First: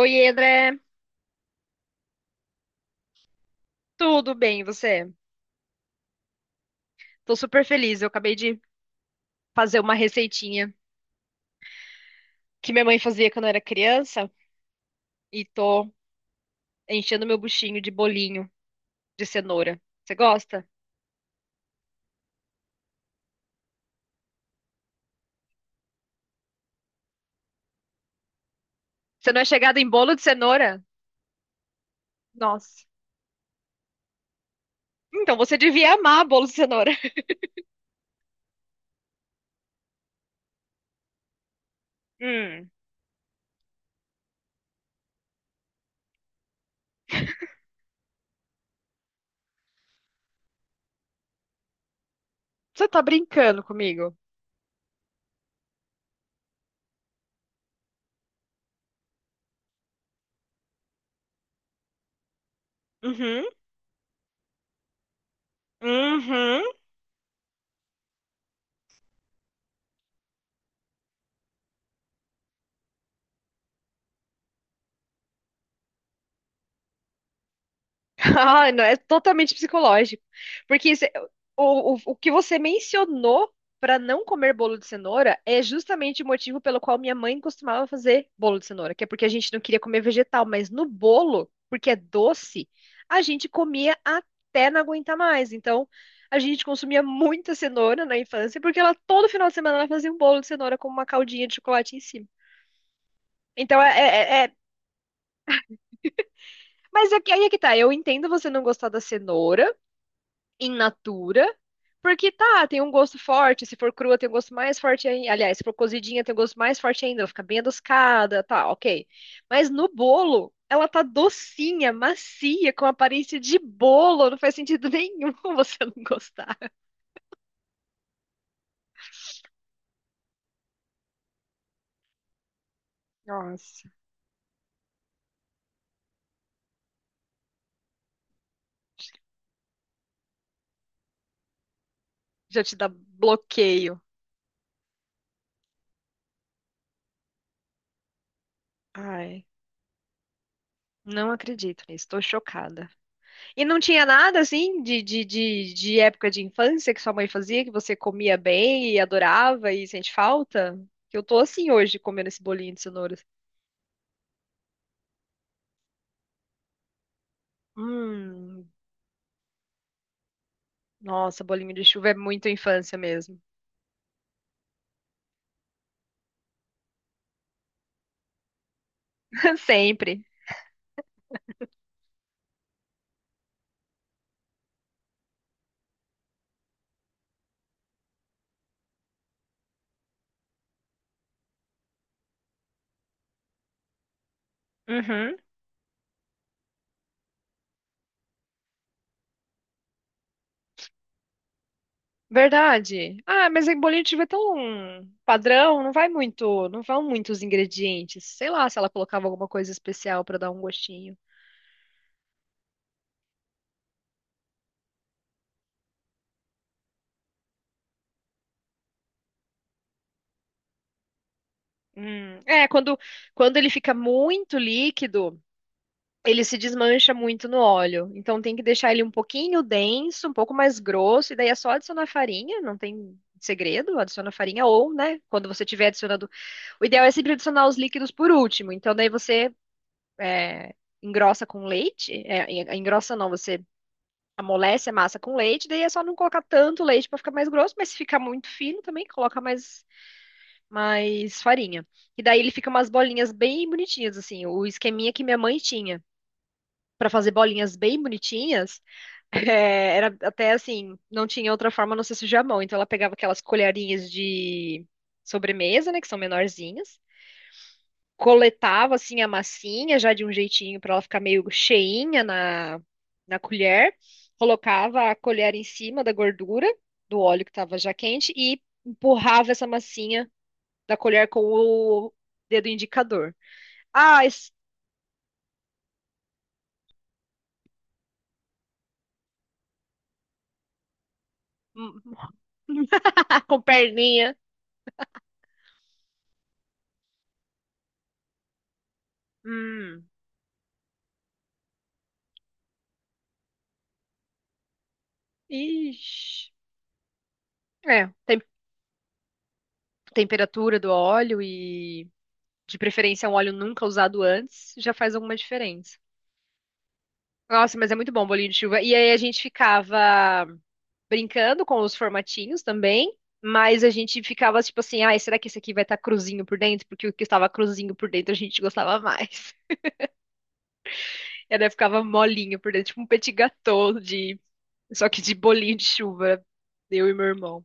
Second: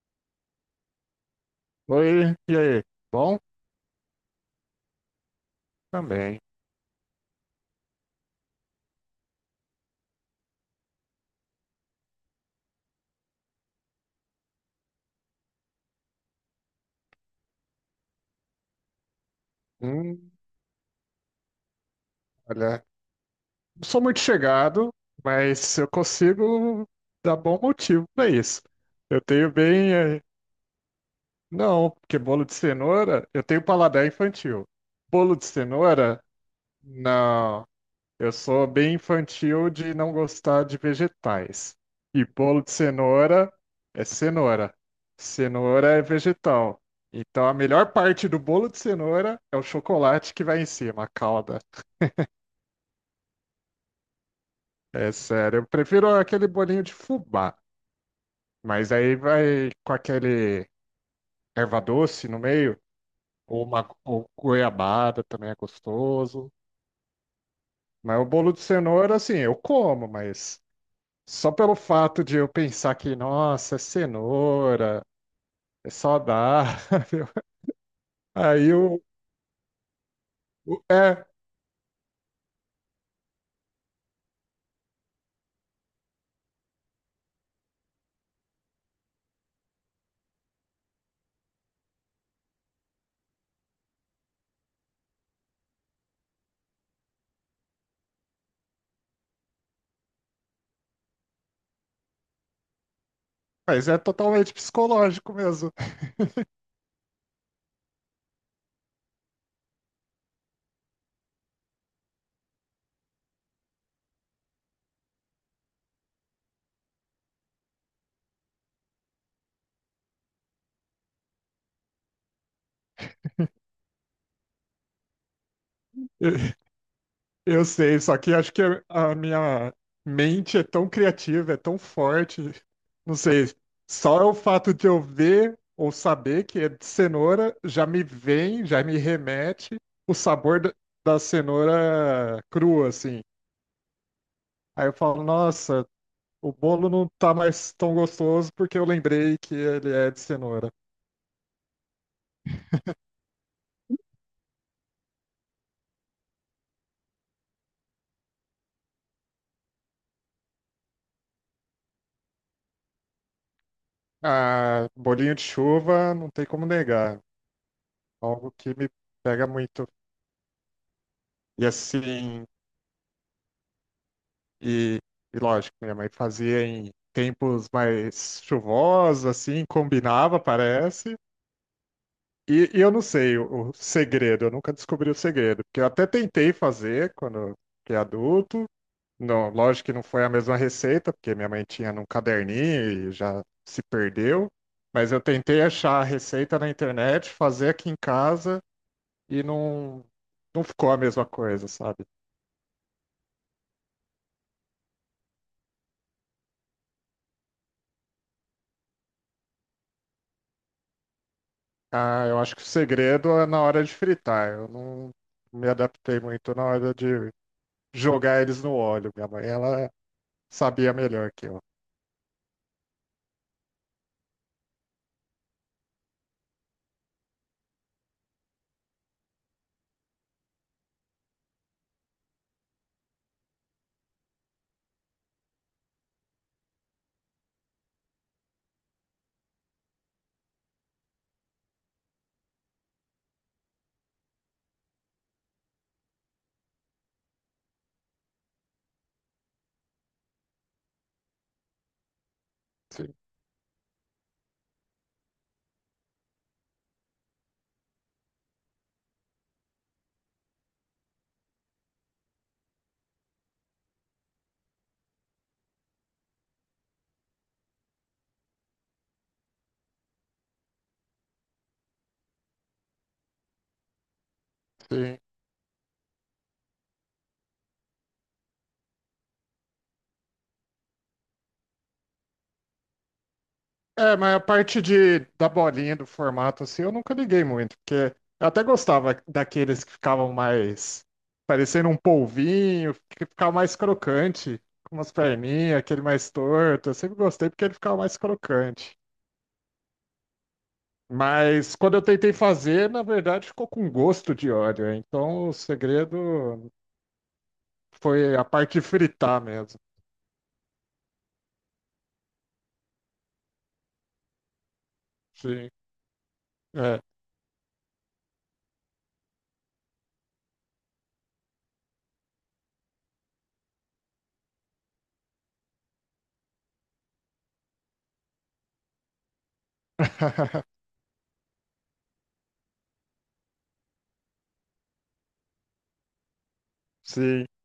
Oi, André. Oi, e aí? Bom? Tudo bem, e você? Também. Tô super feliz. Eu acabei de fazer uma receitinha que minha mãe fazia quando eu era criança e tô enchendo meu buchinho de bolinho de cenoura. Você Hum, gosta? olha, não sou muito chegado, mas eu consigo dar bom motivo para isso. Eu Você não é tenho chegada em bem. bolo de eh, cenoura? Não, porque bolo de Nossa. cenoura, eu tenho paladar infantil. Então Bolo de você devia cenoura, amar bolo de cenoura. não. Eu sou bem infantil de não gostar de vegetais. E bolo Hum, de cenoura é cenoura. Cenoura é vegetal. Então a melhor parte do bolo de cenoura é o chocolate que vai em cima, a calda. você tá brincando comigo? É sério, eu prefiro aquele bolinho de fubá. Mas aí vai com aquele erva doce no meio, Uhum, ou uma ou goiabada também é gostoso. uhum. Mas o bolo de cenoura, assim, eu como, mas. Só pelo fato de eu pensar que, nossa, é cenoura, é saudável. Ah, Aí não, é o. totalmente psicológico. o- Porque É, o que você mencionou para não comer bolo de cenoura é justamente o motivo pelo qual minha mãe costumava fazer bolo de cenoura, que é porque a gente não queria comer vegetal, mas no bolo, porque é doce, a gente comia até não aguentar mais. Então, a gente consumia muita cenoura na infância, porque ela todo final de semana ela fazia um bolo de cenoura com uma caldinha de chocolate em cima. Então, mas é totalmente psicológico mesmo. mas é que- aí é que tá, eu entendo você não gostar da cenoura, in natura, porque tá, tem um gosto forte, se for crua tem um gosto mais forte ainda, aliás, se for cozidinha tem um gosto mais forte ainda, ela fica bem adocicada, tá, ok. Mas no bolo, ela tá docinha, macia, com aparência de bolo, não faz sentido nenhum você não gostar. Eu sei, só que acho que a minha mente é tão criativa, é tão forte. Não sei, Nossa. só é o fato de eu ver ou saber que é de cenoura já me vem, já me remete o sabor da cenoura Já te dá crua, assim. bloqueio. Aí eu falo, nossa, o bolo não tá mais tão gostoso porque eu lembrei Ai. que ele é de cenoura. Não acredito nisso, tô chocada. E não tinha nada assim de época de infância que sua mãe fazia, que você comia bem e adorava e sente falta? Que eu tô assim hoje comendo esse bolinho de cenoura. Ah, bolinho de chuva, não tem como negar. Algo Hum, que me pega muito. nossa, E bolinho de chuva é assim, muito infância mesmo. e, e lógico, minha mãe fazia em tempos mais chuvosos, assim, Sempre. combinava, parece. E eu não sei o segredo, eu nunca descobri o segredo. Porque eu até tentei fazer quando fiquei adulto. Não, lógico que não foi a mesma receita, porque minha mãe tinha num caderninho e já se perdeu. Mas eu Uhum. tentei achar a receita na internet, fazer aqui em casa e não ficou a mesma coisa, sabe? Verdade. Ah, mas em bolinho de chuva é tão padrão, não vai muito, não vão muitos ingredientes. Sei lá se ela colocava alguma coisa especial pra dar um gostinho. Ah, eu acho que o segredo é na hora de fritar. Eu não me adaptei muito na hora de jogar eles no óleo. Minha mãe, ela sabia melhor que eu. É, quando ele fica muito líquido. Ele se desmancha muito no óleo. Então tem que deixar ele um pouquinho denso, um pouco mais grosso, e daí é só adicionar farinha, não tem segredo, adiciona farinha ou, né, quando você tiver adicionando, o ideal é sempre adicionar os líquidos por último. Então daí é, engrossa com leite, é, en- engrossa não, você amolece a massa com leite, daí é só não colocar tanto leite para ficar mais grosso, mas se ficar muito fino também coloca mais farinha. E daí ele fica umas Sim, bolinhas bem bonitinhas assim, o esqueminha que minha mãe tinha para fazer bolinhas bem bonitinhas, é, era até assim, não tinha outra forma a não ser sujar a mão. Então ela pegava aquelas colherinhas de sobremesa, né, que são menorzinhas, coletava assim a massinha já de um jeitinho para ela ficar meio cheinha na colher, colocava a sim. colher em cima da gordura do óleo que estava já quente e empurrava essa massinha da colher com o dedo indicador. É, Ah, mas a esse- parte de, da bolinha, do formato, assim, eu nunca liguei muito, porque eu até gostava daqueles que ficavam mais parecendo um hum, polvinho, que ah, ficava com mais perninha. crocante, com umas perninhas, aquele mais torto. Eu sempre gostei porque ele ficava mais crocante. Hum. Mas quando eu tentei fazer, na verdade ficou com gosto de óleo. Então o Ixi. segredo É, foi tem- a parte de fritar mesmo. temperatura do óleo e de preferência um óleo nunca usado antes já faz alguma Sim, diferença. é, Nossa, mas é muito bom o bolinho de chuva. E aí a gente ficava brincando com os formatinhos também, mas a gente ficava tipo assim, ai, será que esse aqui vai estar cruzinho por dentro? Porque o que estava cruzinho por dentro a gente gostava mais. E daí ficava molinho por dentro, tipo um petit gâteau de só que de bolinho de chuva, eu e meu sim. irmão.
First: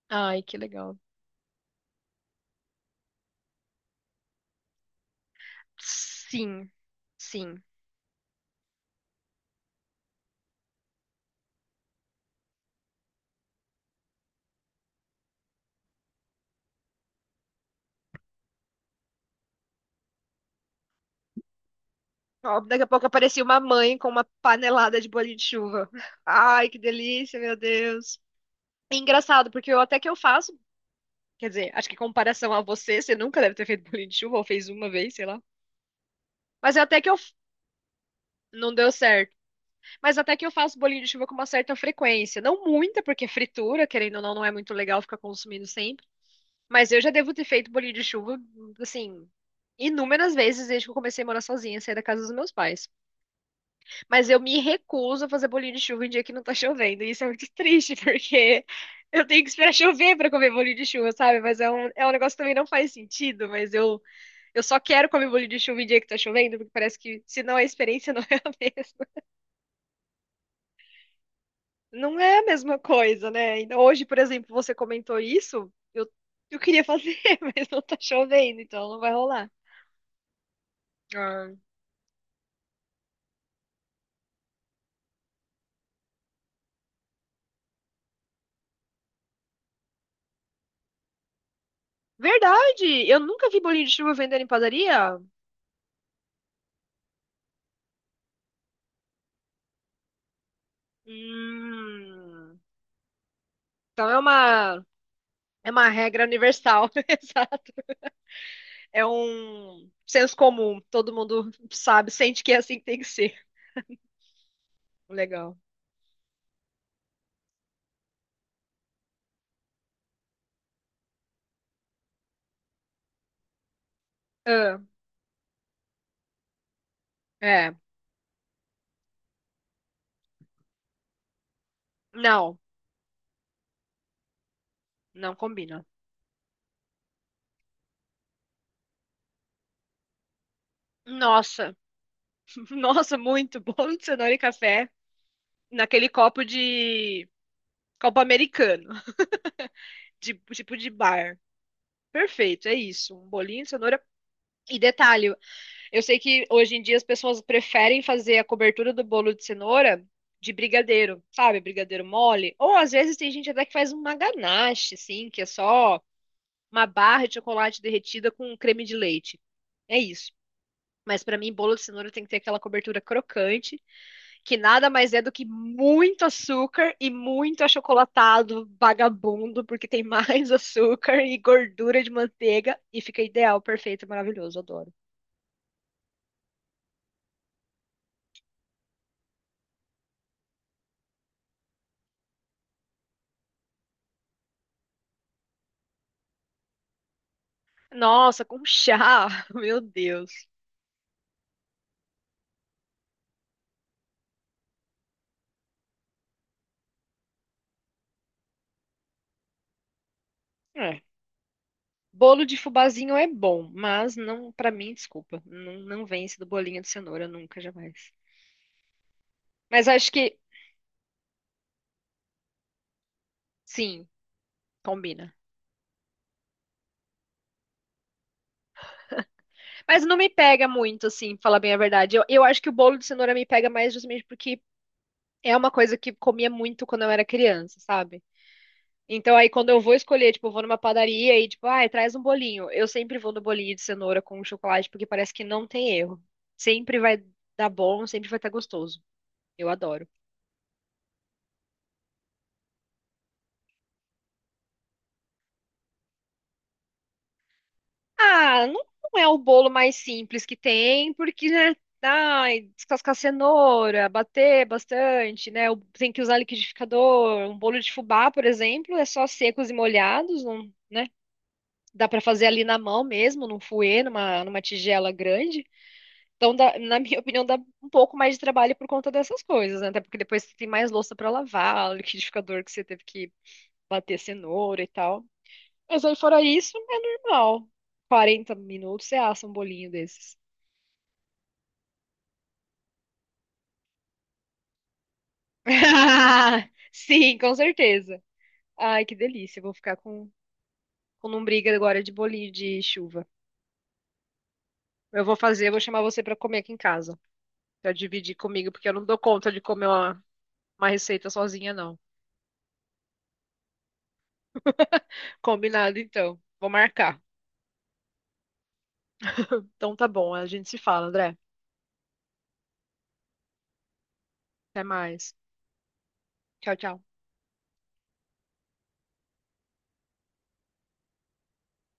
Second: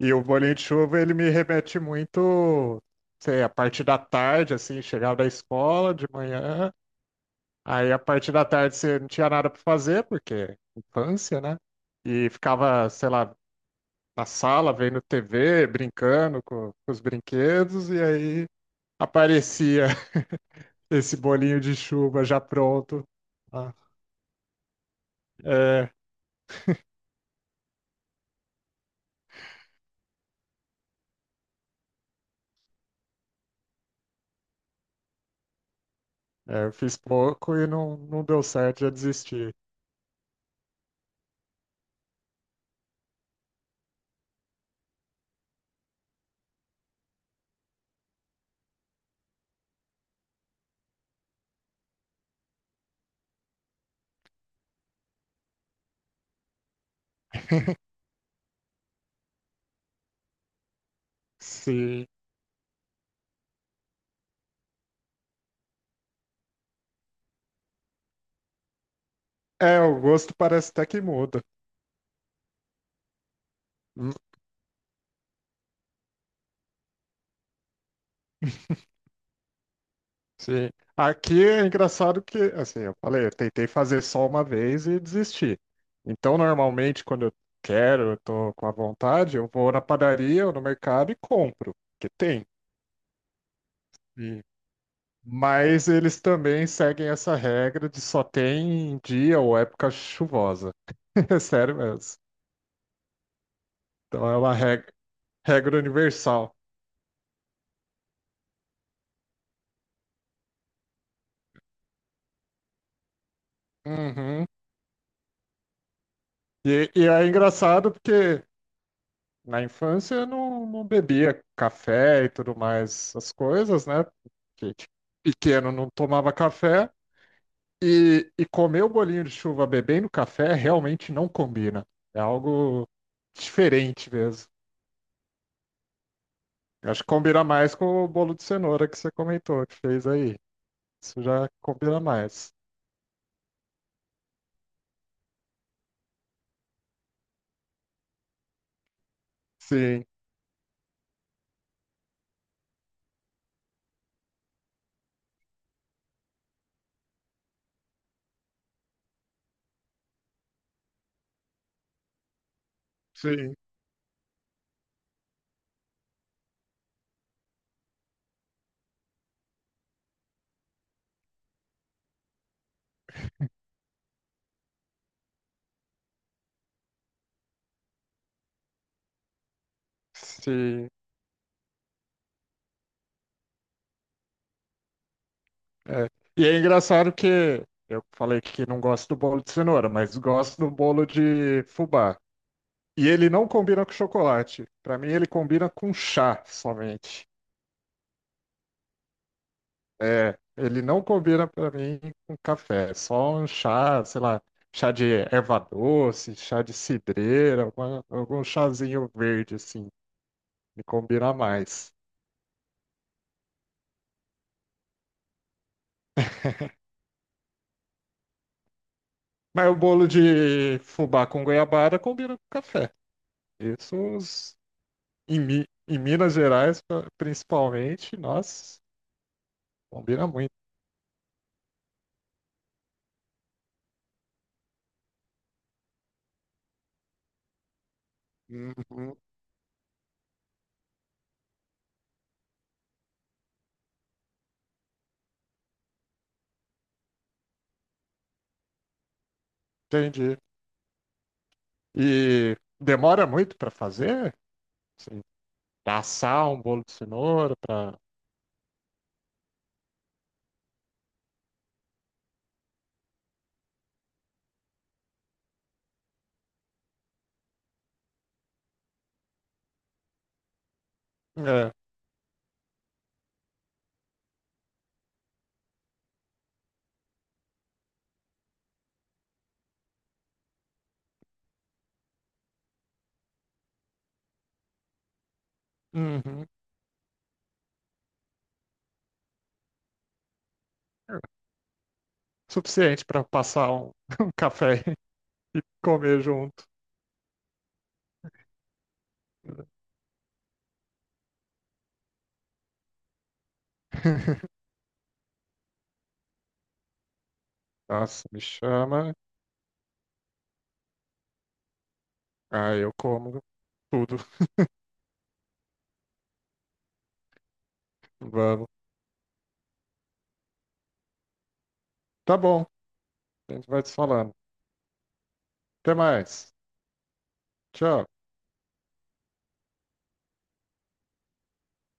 E o Ai, bolinho que de legal. chuva, ele me remete muito, sei, a parte da tarde, assim, chegava da escola de Sim. manhã, Sim. aí a parte da tarde você não tinha nada para fazer, porque infância, né? E ficava, sei lá, na sala, vendo TV, brincando com os brinquedos, e aí aparecia esse bolinho de chuva já Ó, daqui a pronto. pouco aparecia uma Ah, mãe com uma panelada de bolinho de chuva. é, Ai, que delícia, meu Deus. É engraçado, porque eu até que eu faço, quer dizer, acho que em comparação a você, você nunca deve ter feito bolinho de chuva, ou fez uma vez, sei lá. é, eu Mas fiz até que eu. pouco e não deu Não certo, deu já certo. desisti. Mas até que eu faço bolinho de chuva com uma certa frequência. Não muita, porque fritura, querendo ou não, não é muito legal ficar consumindo sempre. Mas eu já devo ter feito bolinho de chuva, assim, inúmeras vezes desde que eu comecei a morar sozinha, sair da casa dos meus pais. Mas eu me recuso a fazer bolinho de chuva em dia que não tá chovendo. E isso é muito triste, porque eu tenho que esperar chover pra comer bolinho de chuva, sabe? Mas é Sim. um negócio que também não faz sentido, eu só quero comer bolinho de chuva em dia que tá chovendo, porque parece que senão a experiência não é a mesma. É, o gosto parece até que muda. Não é a mesma coisa, né? Então hoje, por exemplo, você comentou isso, eu queria fazer, mas não tá chovendo, então não vai rolar. Sim. Aqui Ah. é engraçado que, assim, eu falei, eu tentei fazer só uma vez e desisti. Então, normalmente, quando eu quero, eu tô com a vontade, eu vou na padaria ou no mercado e compro, que tem. Verdade! Eu nunca vi bolinho de chuva Hum. vendendo em padaria. Mas eles também seguem essa regra de só tem em dia ou época chuvosa. É sério mesmo. Hum, então é Então é uma uma É regra uma regra universal. universal, exato. É um senso comum. Todo mundo sabe, sente que é assim que tem que ser. Uhum. Legal. E é engraçado porque na infância eu não bebia café e tudo mais, as coisas, né? Porque Ah, tipo, pequeno não tomava café é. e comer o bolinho de chuva bebendo café realmente não combina. É Não, algo diferente mesmo. não combina. Eu acho que combina mais com o bolo de cenoura que você comentou, que fez aí. Isso já Nossa, combina mais. nossa, muito bolo de cenoura e café naquele copo americano, Sim, de tipo de bar. Perfeito, é isso. Um bolinho de cenoura. E detalhe, eu sei que hoje em dia as pessoas preferem fazer a cobertura do bolo de cenoura de brigadeiro, sabe? Brigadeiro mole. Ou às vezes tem gente sim, até que faz uma ganache, assim, que é só uma barra de chocolate derretida com creme de leite. É isso. Mas pra mim, bolo de cenoura tem que ter aquela cobertura crocante, que nada mais é do que muito açúcar e muito achocolatado vagabundo, porque tem mais sim. açúcar e gordura de manteiga e fica ideal, perfeito, maravilhoso, adoro. É. E é engraçado que eu falei que não gosto do bolo de cenoura, mas gosto do bolo de fubá. E ele não combina com chocolate. Pra mim, ele combina com chá somente. Nossa, com chá, meu Deus. É, ele não combina pra mim com café. É só um chá, sei lá, chá de erva doce, chá de cidreira, algum chazinho verde assim, me É. combina mais. Bolo de fubazinho é bom, mas não, pra mim, desculpa, não vence do bolinho de cenoura nunca, jamais. Mas o Mas bolo acho que de fubá com goiabada combina com café. Isso sim, os- combina. Em Minas Gerais, principalmente, nossa, Mas não combina me muito. pega muito, assim, pra falar bem a verdade. Eu acho que o bolo de cenoura me pega mais justamente porque é uma coisa que comia muito quando eu era criança, sabe? Uhum, Então aí quando eu vou escolher, tipo, eu vou numa padaria e tipo, ai, traz um bolinho. Eu sempre vou no bolinho de cenoura com chocolate porque parece que não tem erro. Sempre vai dar bom, sempre vai estar gostoso. Eu adoro. entendi. E demora muito para fazer? Assim, assar um bolo de cenoura para. Ah, não, não é o bolo mais simples que tem, porque, né? Ai, descascar cenoura, bater bastante, né? o- Tem que usar liquidificador. Um bolo de fubá, por exemplo, é só secos e molhados, não, né? É. Dá pra fazer ali na mão mesmo, num fouet, numa tigela grande. Então, dá- na minha opinião, dá um pouco mais de trabalho por conta dessas coisas, né? Até porque depois você tem mais louça pra lavar, o liquidificador que você teve que bater cenoura e tal. Mas aí fora Uhum. isso, é normal. 40 minutos você assa um bolinho desses. Suficiente para passar um, um café e comer junto. Sim, com certeza. Ai, que delícia. Eu vou ficar com lombriga agora de bolinho de chuva. Eu vou chamar você pra comer aqui em casa. Pra Nossa, dividir me comigo, porque eu não chama. dou conta de comer uma receita sozinha, não. Aí eu como tudo. Combinado, então. Vou marcar. Vamos. Então tá bom, a gente se fala, André. Tá bom. A gente vai se falando. Até mais. Até mais. Tchau, tchau. Tchau.